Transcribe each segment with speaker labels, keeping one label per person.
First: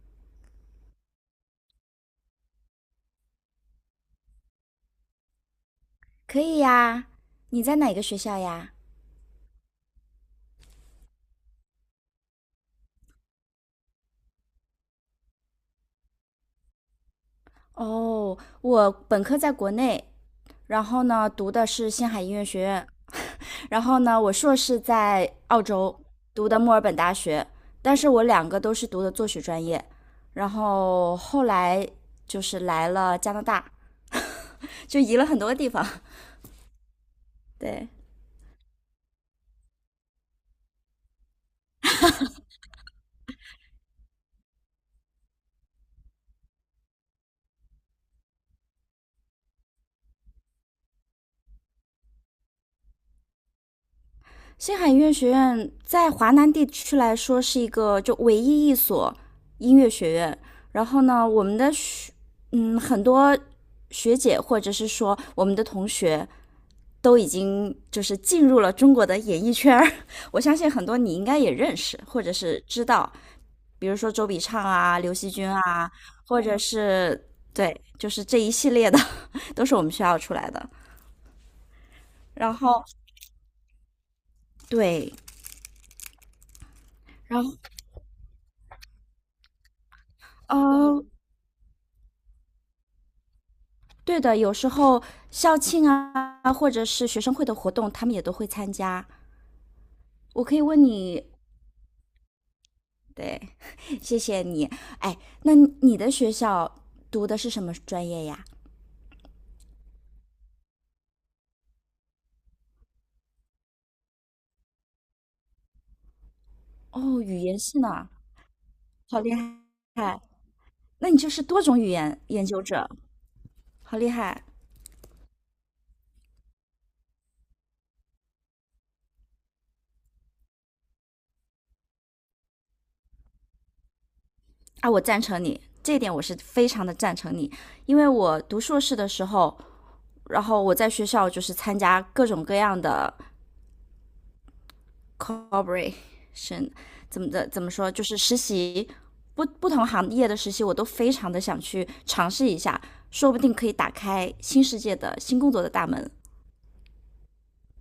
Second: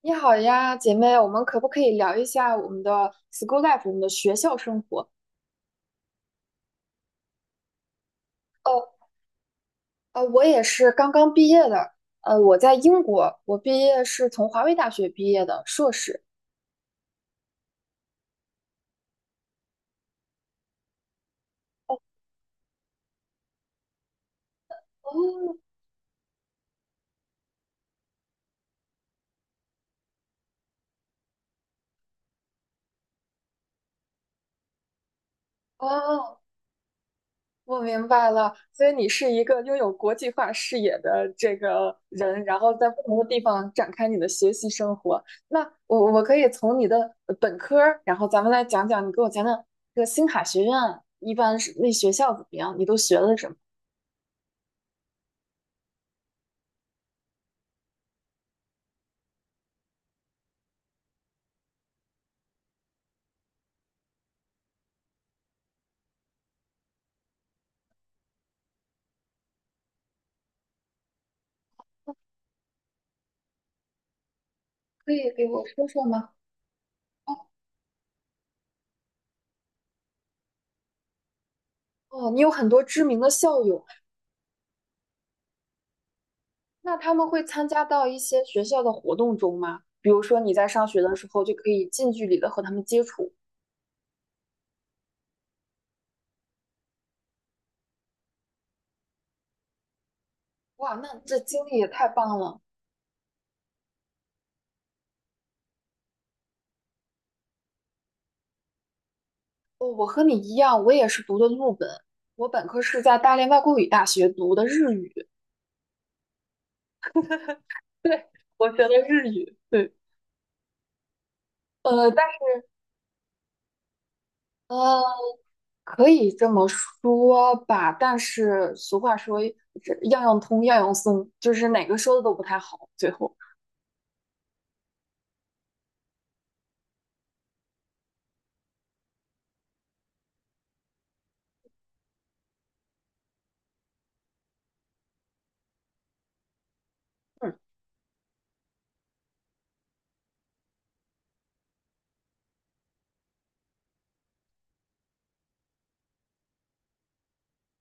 Speaker 1: 你好呀，姐妹，我们可不可以聊一下我们的 school life，我们的学校生活？
Speaker 2: 可以呀。你在哪个学校呀？
Speaker 1: 哦，我也是刚刚毕业的，我在英国，我毕业是从华为大学毕业的硕士。
Speaker 2: 哦，我本科在国内，然后呢读的是星海音乐学院，然后呢我硕士在
Speaker 1: 哦，
Speaker 2: 澳洲读的墨尔本大学，但是我两个都是读的作曲专业，然后后来就是来了加拿大，就移了很多地方。
Speaker 1: 哦，我
Speaker 2: 对，
Speaker 1: 明白了，所以你是一个拥有国际化视野的这个人，然后在不同的地方展开你的学习生活。那我可以从你的本科儿，然后咱们来讲讲。你给我讲讲这个星卡学院一般是，那学校怎么样，你都学了什么？
Speaker 2: 星海音乐学院在华南地区来说是一个就唯一一所音乐学院。然后呢，我们的学很多学姐或者是说我们的同学都已经就是进入了中国的演艺圈，我相信很多你应该也认识或者是知道，比如说周笔畅啊、
Speaker 1: 可
Speaker 2: 刘惜
Speaker 1: 以给
Speaker 2: 君
Speaker 1: 我说
Speaker 2: 啊，
Speaker 1: 说吗？
Speaker 2: 或者是对，就是这一系列的 都是我们学校出来的。
Speaker 1: 哦，你有
Speaker 2: 然
Speaker 1: 很多
Speaker 2: 后
Speaker 1: 知名的校友。
Speaker 2: 对，
Speaker 1: 那他们
Speaker 2: 然
Speaker 1: 会
Speaker 2: 后
Speaker 1: 参加到一些学校的活动中吗？比如说你在上学
Speaker 2: 呃，
Speaker 1: 的时候就可以近距离的和他们接触。
Speaker 2: 对的，有时候校庆啊，或者是学生会的活动，他们也都会参加。我可以问
Speaker 1: 哇，那
Speaker 2: 你，
Speaker 1: 这经历也太棒了！
Speaker 2: 对，谢谢你。哎，那你的学校读的是什么专业呀？
Speaker 1: 哦，我和你一样，我也是读的陆本，我本科是在大连外国语大学读的日语。
Speaker 2: 哦，语言 系呢，
Speaker 1: 对，我学的
Speaker 2: 好
Speaker 1: 日
Speaker 2: 厉
Speaker 1: 语，对。
Speaker 2: 害！那你就是多种语
Speaker 1: 呃，
Speaker 2: 言
Speaker 1: 但
Speaker 2: 研究者，好厉害
Speaker 1: 呃，可以这么说吧。但是俗话说，这样样通，样样松，就是哪个说的都不太好，最后。
Speaker 2: 啊！我赞成你这一点，我是非常的赞成你，因为我读硕士的时候，然后我在学校就是参加各种各样的 c o l p a o r a t i o n 怎么的
Speaker 1: 嗯。
Speaker 2: 怎么说，就是实习不同行业的实习，我都非常的想去尝试一下，说不定可以打开新世界的新工作的大门。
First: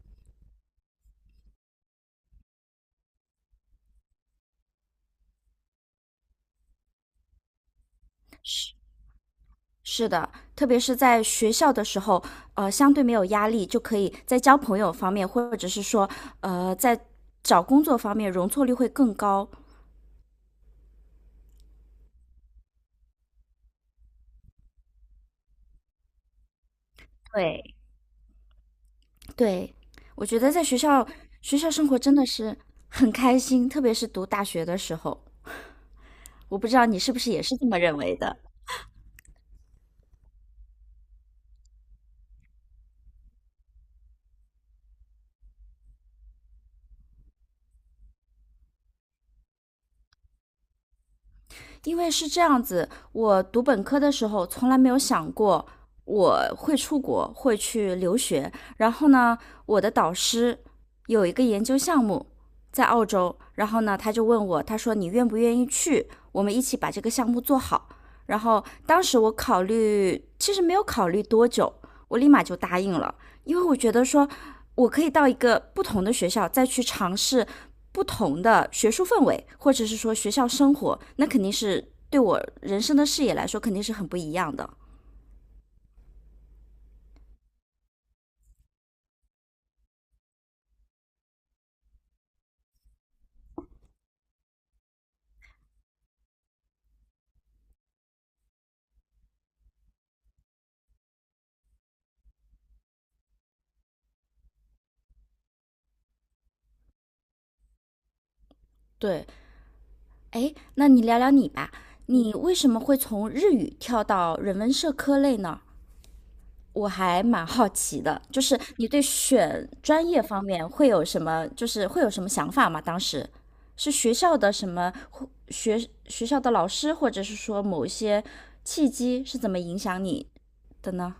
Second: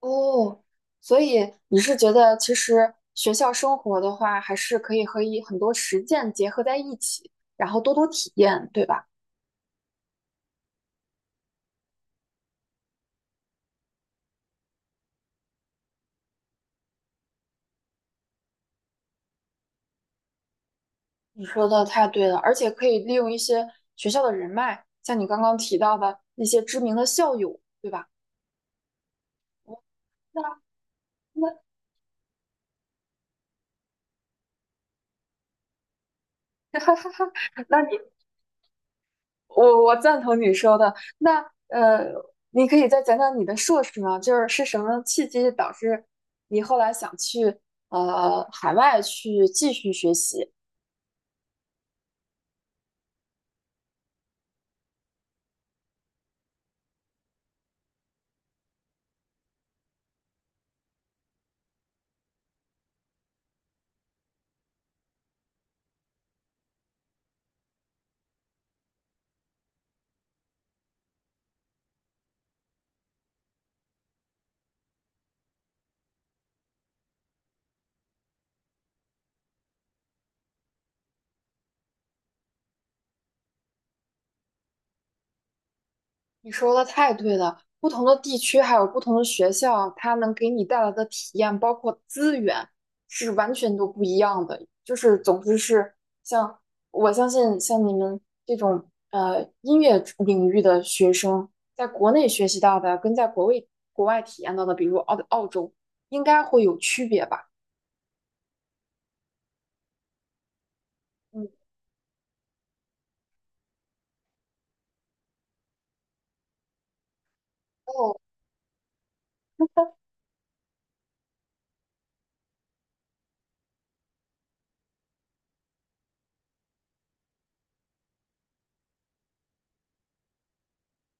Speaker 1: 哦，所以你是觉得其实学校生活的话，还是可以和很多实践结合在一起，然后多多体验，
Speaker 2: 是
Speaker 1: 对吧？
Speaker 2: 是的，特别是在学校的时候，相对没有压力，就可以在交朋友方面，或者是说，在找工作方面容错率会更高。
Speaker 1: 你说的太对了，而且可以利用一些学校的人脉，像你刚刚提到的那些知名的校友，
Speaker 2: 对，
Speaker 1: 对吧？
Speaker 2: 对，
Speaker 1: 哦，
Speaker 2: 我觉得
Speaker 1: 那
Speaker 2: 在学校生活真的是很开心，特别是读大学的时候。我不知
Speaker 1: 那
Speaker 2: 道
Speaker 1: 哈
Speaker 2: 你
Speaker 1: 哈
Speaker 2: 是不是
Speaker 1: 哈，
Speaker 2: 也是这么
Speaker 1: 那
Speaker 2: 认
Speaker 1: 你
Speaker 2: 为的，
Speaker 1: 我赞同你说的。呃，你可以再讲讲你的硕士吗？就是是什么契机导致你后来想去海外去继续学习？
Speaker 2: 因为是这样子，我读本科的时候从来没有想过我会出国，会去留学。然后呢，我的导师有一个研究项目在澳洲，然后呢，他就问我，他说你愿不愿意去？我们一起把这个项目做好。然后当时我考虑，其实没有考虑多久，我立马就答应了。因为我觉得说，我可以到一个不同的学校再去尝试不同的学术氛围，或者是说学校生活，那肯定是对我人生的视野来说肯定是很不一样的。
Speaker 1: 你说的太对了，不同的地区还有不同的学校，它能给你带来的体验，包括资源，是完全都不一样的。就是，总之是像，我相信，像你们这种音乐领域的学生，在国内学习到的，跟在国外体验到的，比如澳洲，应该会有区别吧？
Speaker 2: 对，哎，那你聊聊
Speaker 1: 嗯，
Speaker 2: 你吧，你为什么会从日语跳到人文社科类呢？我还蛮好奇的，就是你对选专业方面会有什么，就是会有什么想法吗？当时是学校的什么或学校的老师，或者是说某一些契机是怎么影响你的呢？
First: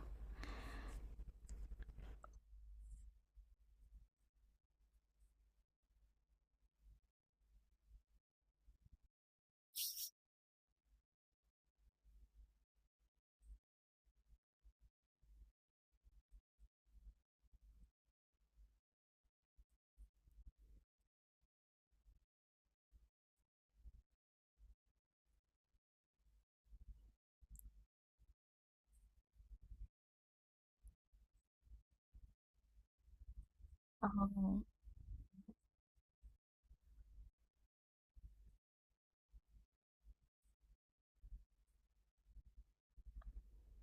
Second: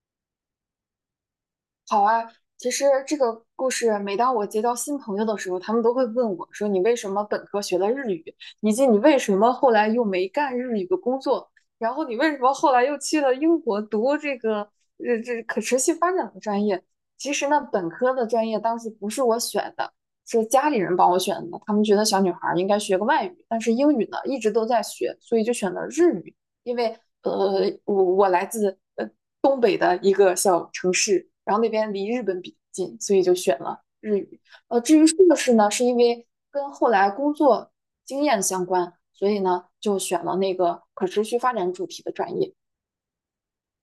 Speaker 1: 好啊。其实这个故事，每当我结交新朋友的时候，他们都会问我说："你为什么本科学了日语，以及你为什么后来又没干日语的工作？然后你为什么后来又去了英国读这个可持续发展的专业？"其实呢，本科的专业当时不是我选的，是家里人帮我选的。他们觉得小女孩儿应该学个外语，但是英语呢一直都在学，所以就选了日语。因为呃，我来自东北的一个小城市，然后那边离日本比较近，所以就选了日语。呃，至于硕士呢，是因为跟后来工作经验相关，所以呢就选了那个可持续发展主题的专业。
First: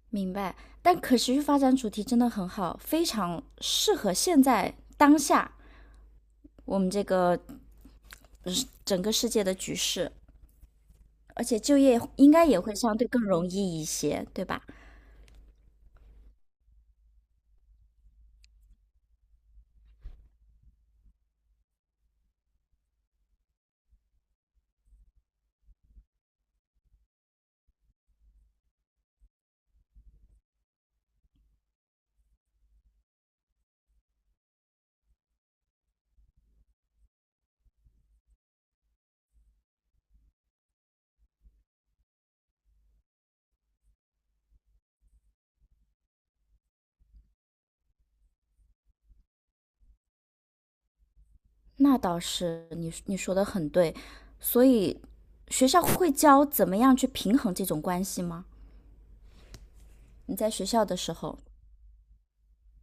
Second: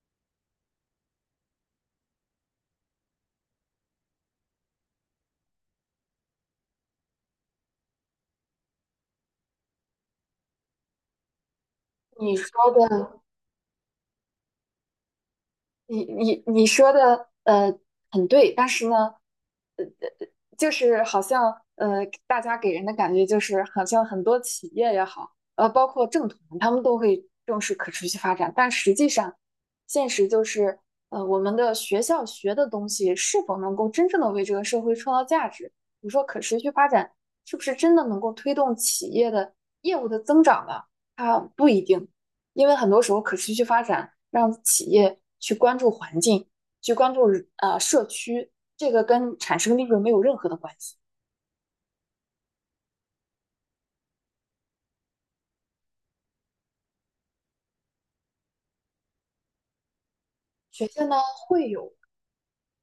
Speaker 2: 明白。但可持续发展主题真的很好，非常适合现在当下我们这个整个世界的局势，而且就业应
Speaker 1: 你
Speaker 2: 该
Speaker 1: 说
Speaker 2: 也会相
Speaker 1: 的
Speaker 2: 对更容易一些，对吧？
Speaker 1: 你说的很对，但是呢，呃呃就是好像呃大家给人的感觉就是好像很多企业也好，包括政团，他们都会重视可持续发展，但实际上现实就是，我们的学校学的东西是否能够真正的为这个社会创造价值？你说可持续发展是不是真的能够推动企业的业务的增长呢？它不一定。因为很多时候可持续发展让企业去关注环境，去关注社区，这个跟产生利润没有任何的关系。
Speaker 2: 那倒是，你说的很对。所以学校会教怎么样去平衡这种关系吗？你在学校
Speaker 1: 学
Speaker 2: 的
Speaker 1: 校
Speaker 2: 时
Speaker 1: 呢
Speaker 2: 候
Speaker 1: 会有，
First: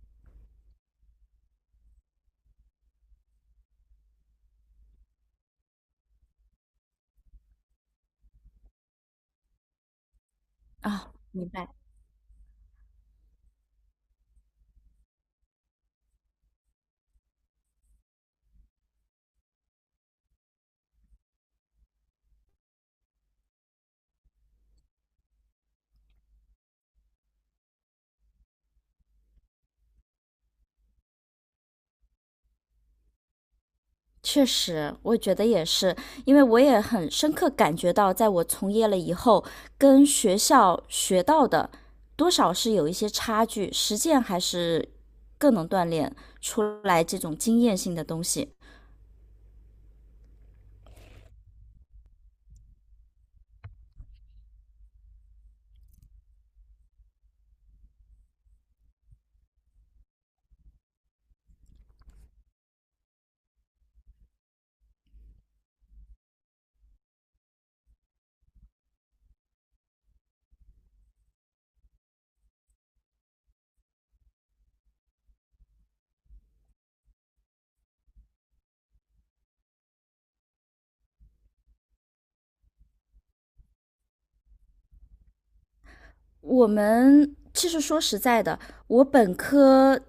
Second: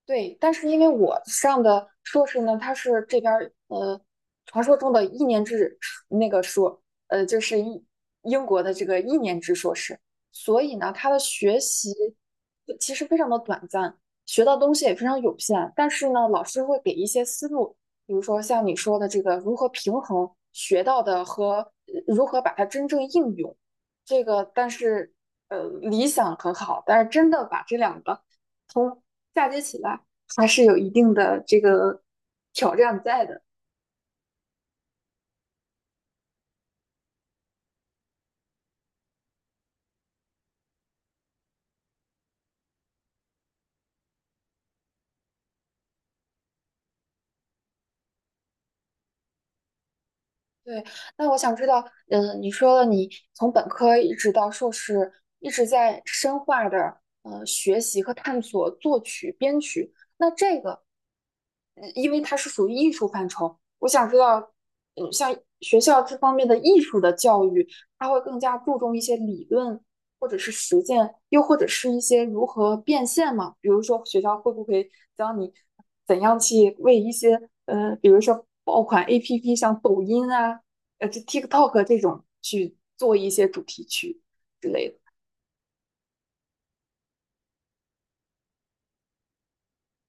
Speaker 1: 对。但是因为我上的硕士呢，它是这边儿传说中的一年制那个硕，呃，就是英英国的这个一年制硕士，所以呢，他
Speaker 2: 啊，
Speaker 1: 的
Speaker 2: 明
Speaker 1: 学
Speaker 2: 白。
Speaker 1: 习其实非常的短暂，学到东西也非常有限。但是呢，老师会给一些思路，比如说像你说的这个如何平衡学到的和如何把它真正应用。这个但是理想很好，但是真的把这两个嫁接起来还是有一定的这个挑战在的。
Speaker 2: 确实，我觉得也是，因为我也很深刻感觉到，在我从业了以后，跟学校学到的多少是有一些差距，实践还是更能锻炼出来这种经验性的东西。
Speaker 1: 对，那我想知道，嗯，你说了你从本科一直到硕士，一直在深化的学习和探索作曲、编曲。那这个，嗯，因为它是属于艺术范畴，我想知道，嗯，像学校这方面的艺术的教育，它会更加注重一些理论，或者是实践，又或者是一些如何变现嘛？比如说学校会不会教你怎样去为一些，比如说爆款 APP，像抖音啊，TikTok 这种去做一些主题曲之类的。
Speaker 2: 我们其实说实在的，我本科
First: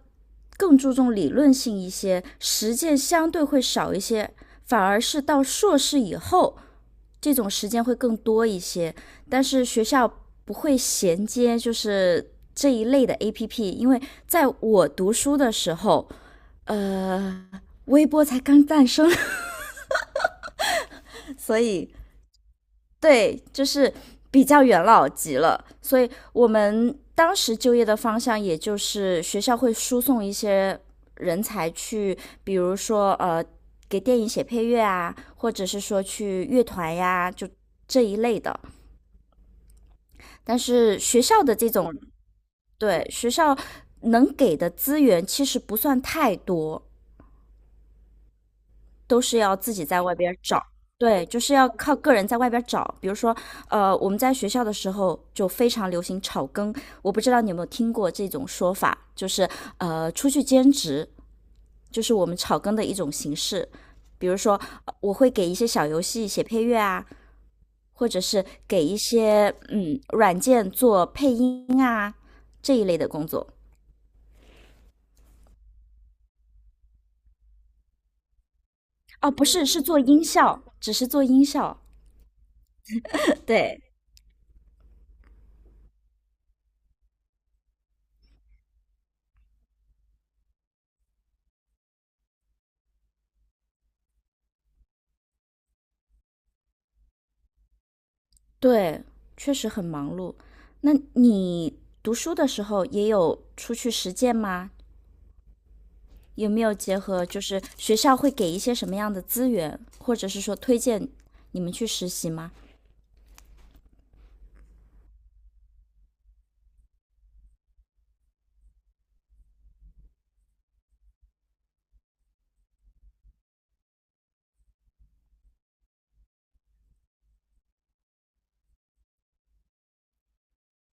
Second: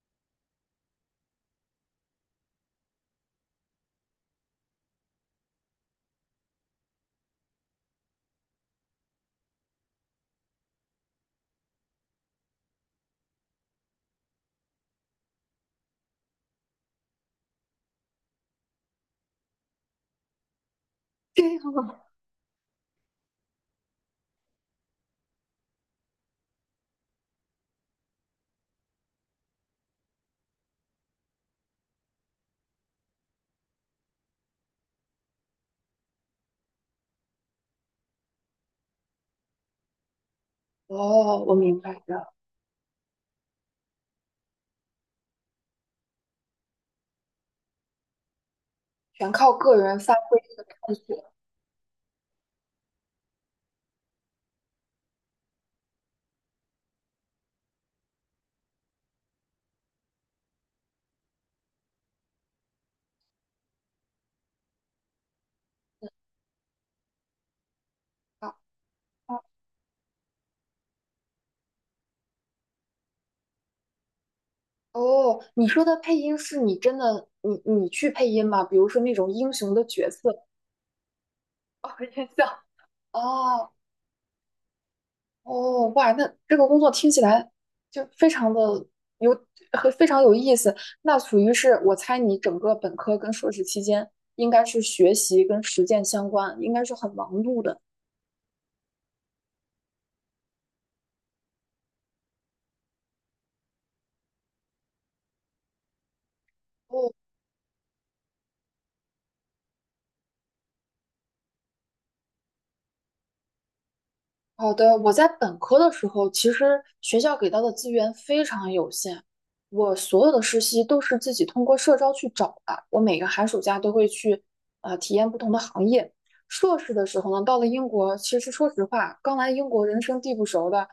Speaker 2: 更注重理论性一些，实践相对会少一些，反而是到硕士以后，这种时间会更多一些。但是学校不会衔接就是这一类的 APP,因为在我读书的时候，呃，微博才刚诞生，
Speaker 1: 这
Speaker 2: 所
Speaker 1: 样
Speaker 2: 以
Speaker 1: 啊。
Speaker 2: 对，就是比较元老级了，所以我们当时就业的方向，也就是学校会输送一些人才去，比如说给电影写配乐啊，或者是说去乐团呀，就这一类的。但是学
Speaker 1: 哦，
Speaker 2: 校
Speaker 1: 我
Speaker 2: 的这
Speaker 1: 明白
Speaker 2: 种，
Speaker 1: 了，
Speaker 2: 对，学校能给的资源其实不算太多，都
Speaker 1: 全
Speaker 2: 是
Speaker 1: 靠
Speaker 2: 要自
Speaker 1: 个
Speaker 2: 己
Speaker 1: 人
Speaker 2: 在
Speaker 1: 发
Speaker 2: 外边
Speaker 1: 挥
Speaker 2: 找。
Speaker 1: 和探
Speaker 2: 对，
Speaker 1: 索。
Speaker 2: 就是要靠个人在外边找。比如说，我们在学校的时候就非常流行炒更，我不知道你有没有听过这种说法，就是出去兼职，就是我们炒更的一种形式。比如说，我会给一些小游戏写配乐啊，或者是
Speaker 1: 啊
Speaker 2: 给一
Speaker 1: 啊
Speaker 2: 些软件做配音啊这一类的工作。
Speaker 1: 哦，你说的配音是你真的，你你去配音吗？比如说那
Speaker 2: 哦，
Speaker 1: 种
Speaker 2: 不
Speaker 1: 英
Speaker 2: 是，
Speaker 1: 雄
Speaker 2: 是
Speaker 1: 的
Speaker 2: 做
Speaker 1: 角
Speaker 2: 音
Speaker 1: 色。
Speaker 2: 效，只是做音效。
Speaker 1: 哦，印象。哦，
Speaker 2: 对，
Speaker 1: 哦，哇，那这个工作听起来就非常的有非常有意思。那属于是，我猜你整个本科跟硕士期间应该是学习跟实践相关，应该是很忙碌的。
Speaker 2: 对，确实很忙碌。那你读书的时候也有出去实践吗？有没有结
Speaker 1: 哦，
Speaker 2: 合就是学校会给一些什么样的资源，或者是说推荐你们去实习吗？
Speaker 1: 好的，我在本科的时候，其实学校给到的资源非常有限，我所有的实习都是自己通过社招去找的。我每个寒暑假都会去，体验不同的行业。硕士的时候呢，到了英国，其实说实话，刚来英国人生地不熟的，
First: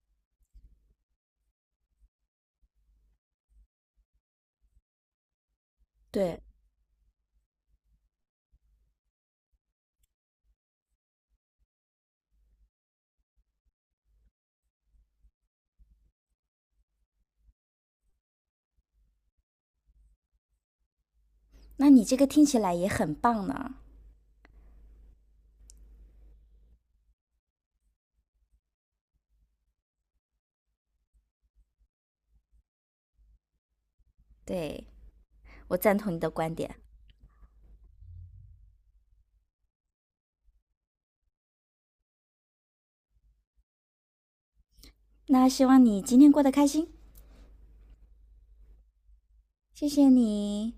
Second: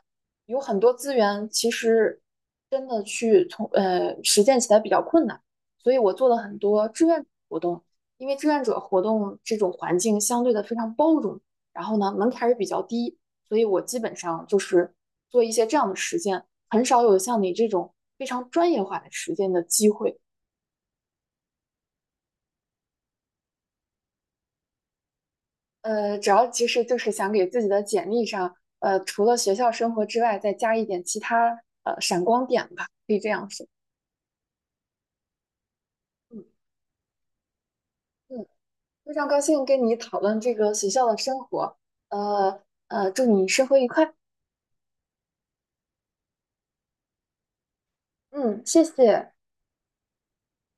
Speaker 1: 有很多资源，其实真的去从实践起来比较困难。所以我做了
Speaker 2: 对，
Speaker 1: 很多志愿者活动，因为志愿者活动这种环境相对的非常包容，然后呢门槛儿也比较低。所以我基本上就是做一些这样的实践，很少有像你这种非常专业化的实践的机会。
Speaker 2: 那你这个听起来也很棒呢。
Speaker 1: 呃，主要其实就是想给自己的简历上，除了学校生活之外，再加一点其他闪光点吧，可以这样说。
Speaker 2: 对，我赞同你的
Speaker 1: 嗯
Speaker 2: 观点。
Speaker 1: 嗯，非常高兴跟你讨论这个学校的生活，祝你生活愉快。
Speaker 2: 那希望你今天过得开心，
Speaker 1: 嗯，谢谢。
Speaker 2: 谢谢你。